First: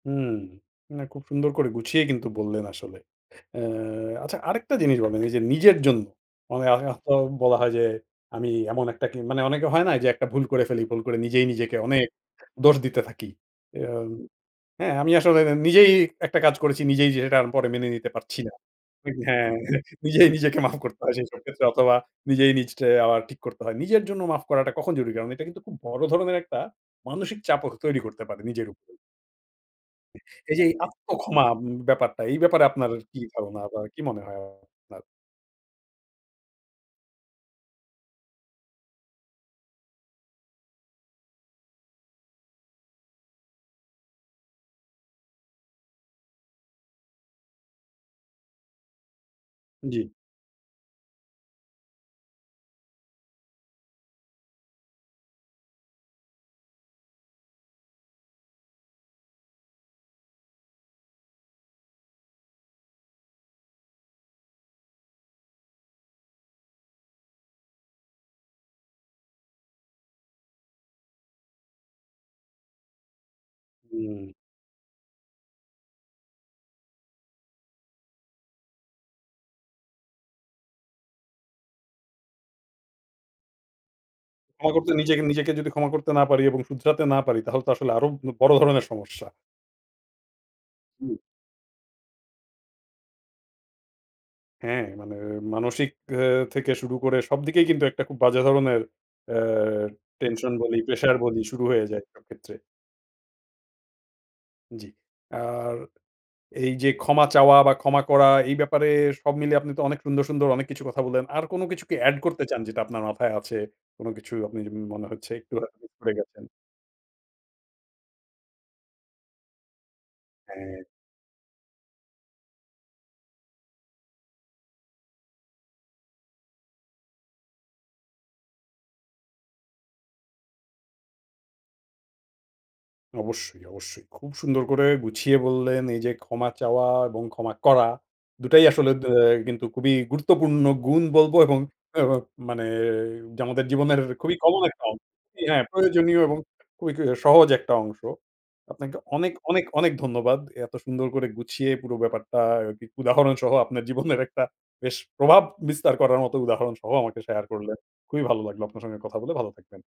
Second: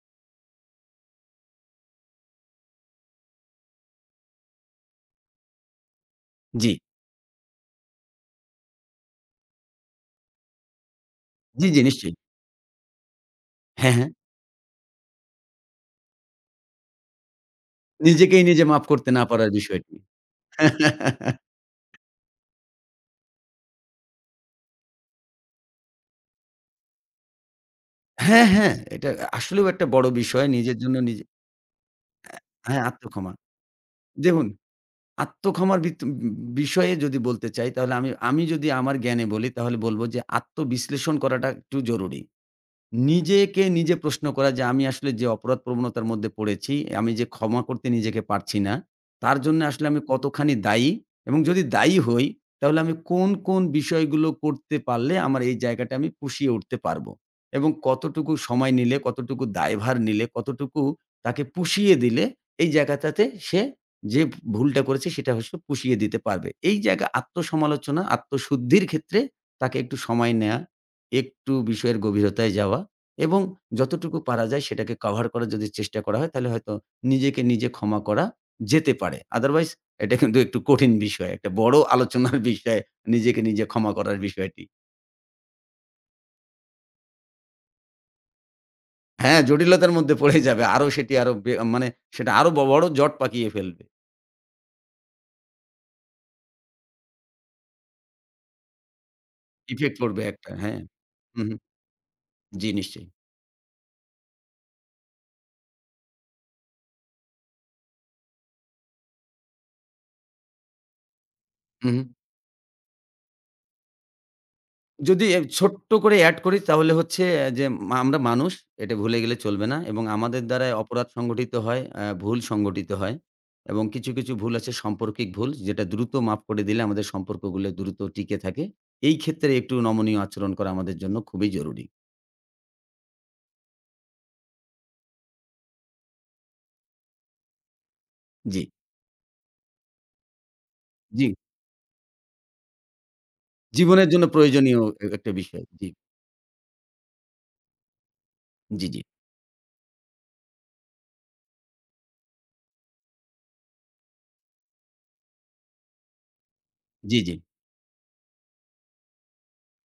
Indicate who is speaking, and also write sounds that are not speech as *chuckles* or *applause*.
Speaker 1: হুম। না খুব সুন্দর করে গুছিয়ে কিন্তু বললেন আসলে। অ্যা আচ্ছা আরেকটা জিনিস বলেন। এইযে নিজের জন্য মা এ
Speaker 2: জ্বি।
Speaker 1: এত বলা হয় যে, আমি এমন একটা কি মানে অনেকে হয় না? এইযে একটা ভুল করে ফেলি, ভুল করে নিজেই
Speaker 2: জ্বি,
Speaker 1: নিজেকে
Speaker 2: জি,
Speaker 1: অনেক
Speaker 2: নিশ্চয়ই।
Speaker 1: দোষ দিতে থাকি। এ
Speaker 2: হ্যাঁ,
Speaker 1: আ
Speaker 2: হ্যাঁ।
Speaker 1: হ্যাঁ, আমি আসলে নিজেই একটা কাজ করেছি, নিজেই যেটা আর পরে মেনে নিতে পারছি
Speaker 2: নিজেকেই
Speaker 1: না।
Speaker 2: নিজে মাফ করতে
Speaker 1: ইন
Speaker 2: না
Speaker 1: হ্যাঁ,
Speaker 2: পারার বিষয়টি।
Speaker 1: নিজেই নিজেকে মাফ করতে হয়
Speaker 2: *chuckles*
Speaker 1: সেইসব ক্ষেত্রে। অথবা নিজেই নিজেকে আবার ঠিক করতে হয়। নিজের জন্য মাফ করাটা কখন জরুরি? কারণ এটা কিন্তু খুব বড় ধরনের একটা মানসিক চাপও কে তৈরি করতে পারে
Speaker 2: হ্যাঁ,
Speaker 1: নিজের
Speaker 2: হ্যাঁ।
Speaker 1: উপর।
Speaker 2: এটা আসলেও একটা বড়ো বিষয়
Speaker 1: এইযে এই
Speaker 2: নিজের জন্য
Speaker 1: আত্ম
Speaker 2: নিজে
Speaker 1: ক্ষমা উম ব্যাপারটা এই ব্যাপারে
Speaker 2: অ্যা হ্যাঁ,
Speaker 1: আপনার
Speaker 2: আত্ম
Speaker 1: কি
Speaker 2: ক্ষমা।
Speaker 1: ধারণা বা কি মনে হয়
Speaker 2: দেখুন
Speaker 1: আপনার?
Speaker 2: আত্ম ক্ষমার ভিত উ বিষয়ে যদি বলতে চাই তাহলে আমি আমি যদি আমার জ্ঞানে বলি তাহলে বলব যে, আত্মবিশ্লেষণ করাটা একটু জরুরি। নিজেকে নিজে প্রশ্ন করা যে, আমি আসলে যে, অপরাধ প্রবণতার মধ্যে পড়েছি, আমি যে, ক্ষমা করতে নিজেকে পারছি না, তার জন্যে আসলে আমি
Speaker 1: জ্বী।
Speaker 2: কতখানি দায়ী? এবং যদি দায়ী হই তাহলে আমি কোন, কোন বিষয়গুলো করতে পারলে আমার এই জায়গাটা আমি পুষিয়ে উঠতে পারবো? এবং কতটুকু সময় নিলে, কতটুকু দায়ভার নিলে কতটুকু তাকে পুষিয়ে দিলে এই জায়গাটাতে সে যে, ভ ভুলটা করেছে সেটা হস পুষিয়ে দিতে পারবে। এই জায়গা আত্মসমালোচনা, আত্মশুদ্ধির ক্ষেত্রে তাকে একটু সময় নেয়া। একটু বিষয়ের গভীরতায় যাওয়া এবং যতটুকু
Speaker 1: হুম।
Speaker 2: পারা যায় সেটাকে কভার করার যদি চেষ্টা করা হয় তাহলে হয়তো নিজেকে নিজে ক্ষমা করা যেতে পারে। আদারওয়াইজ এটা কিন্তু একটু কঠিন বিষয়। একটা বড় আলোচনার বিষয় নিজেকে নিজে ক্ষমা করার বিষয়টি।
Speaker 1: ক্ষমা করতে নিজ নিজেকে যদি ক্ষমা করতে না পারি এবং শুধরাতে না পারি, তাহলে তো আসলে আরো উ বড় ধরনের সমস্যা।
Speaker 2: হ্যাঁ, জটিলতার মধ্যে পড়েই যাবে। আরো সেটি
Speaker 1: উ
Speaker 2: আরো বে মানে সেটা আরো বড় জট পাকিয়ে ফেলবে।
Speaker 1: হ্যাঁ, মানে মানসিক এ থেকে শুরু করে সবদিকেই কিন্তু একটা খুব বাজে ধরণের অ্যা
Speaker 2: ইফেক্ট পড়বে একটা।
Speaker 1: টেনশন বলি,
Speaker 2: হ্যাঁ,
Speaker 1: প্রেশার বলি
Speaker 2: হু, হুম।
Speaker 1: শুরু হয়ে যায় সব ক্ষেত্রে।
Speaker 2: জি, নিশ্চয়ই।
Speaker 1: জ্বি। আর এইযে ক্ষমা চাওয়া বা ক্ষমা করা এই ব্যাপারে সব মিলিয়ে আপনি তো অনেক সুন্দর, সুন্দর অনেক কিছু কথা বললেন। আর কোনো কিছু
Speaker 2: হু,
Speaker 1: কি
Speaker 2: হুম।
Speaker 1: অ্যাড করতে চান যেটা আপনার মাথায় আছে? কোনো কিছু আপনি উম মনে
Speaker 2: যদি
Speaker 1: হচ্ছে একটু হ
Speaker 2: ছোট্ট
Speaker 1: সরে
Speaker 2: করে এড
Speaker 1: গেছেন।
Speaker 2: করি তাহলে হচ্ছে অ্যা যে, আমরা মানুষ এটা ভুলে গেলে চলবে না। এবং আমাদের দ্বারায়
Speaker 1: হ্যাঁ।
Speaker 2: অপরাধ সংগঠিত হয়, অ্যা ভুল সংগঠিত হয়। এবং কিছু, কিছু ভুল আছে সম্পর্কিক ভুল, যেটা দ্রুত মাফ করে দিলে আমাদের সম্পর্কগুলো দ্রুত টিকে থাকে। এই ক্ষেত্রে একটু নমনীয় আচরণ করা আমাদের জন্য খুবই জরুরী।
Speaker 1: অবশ্যই, অবশ্যই। খুব সুন্দর করে গুছিয়ে বললেন। এইযে ক্ষমা চাওয়া এবং ক্ষমা করা, ২ টাই
Speaker 2: জ্বি।
Speaker 1: আসলে দে আ কিন্তু খুবই গুরুত্বপূর্ণ গুণ
Speaker 2: জ্বি।
Speaker 1: বলবো এবং এ ও মানে যে, আমাদের জীবনের
Speaker 2: জীবনের জন্য
Speaker 1: খুবই কমন
Speaker 2: প্রয়োজনীয়
Speaker 1: একটা অংশ
Speaker 2: এ একটা
Speaker 1: হ্যাঁ,
Speaker 2: বিষয় জ্বী।
Speaker 1: প্রয়োজনীয় এবং খুবই সহজ একটা অংশ।
Speaker 2: জ্বি,
Speaker 1: আপনাকে
Speaker 2: জ্বি।
Speaker 1: অনেক, অনেক, অনেক ধন্যবাদ। এত সুন্দর করে গুছিয়ে পুরো ব্যাপারটা এ কি উদাহরণ সহ আপনার জীবনের একটা বেশ প্রভাব বিস্তার করার মতো উদাহরণ সহ আমাকে
Speaker 2: জ্বি, জ্বি।
Speaker 1: শেয়ার করলেন। খুবই ভালো লাগলো আপনার সঙ্গে কথা বলে, ভালো থাকবেন।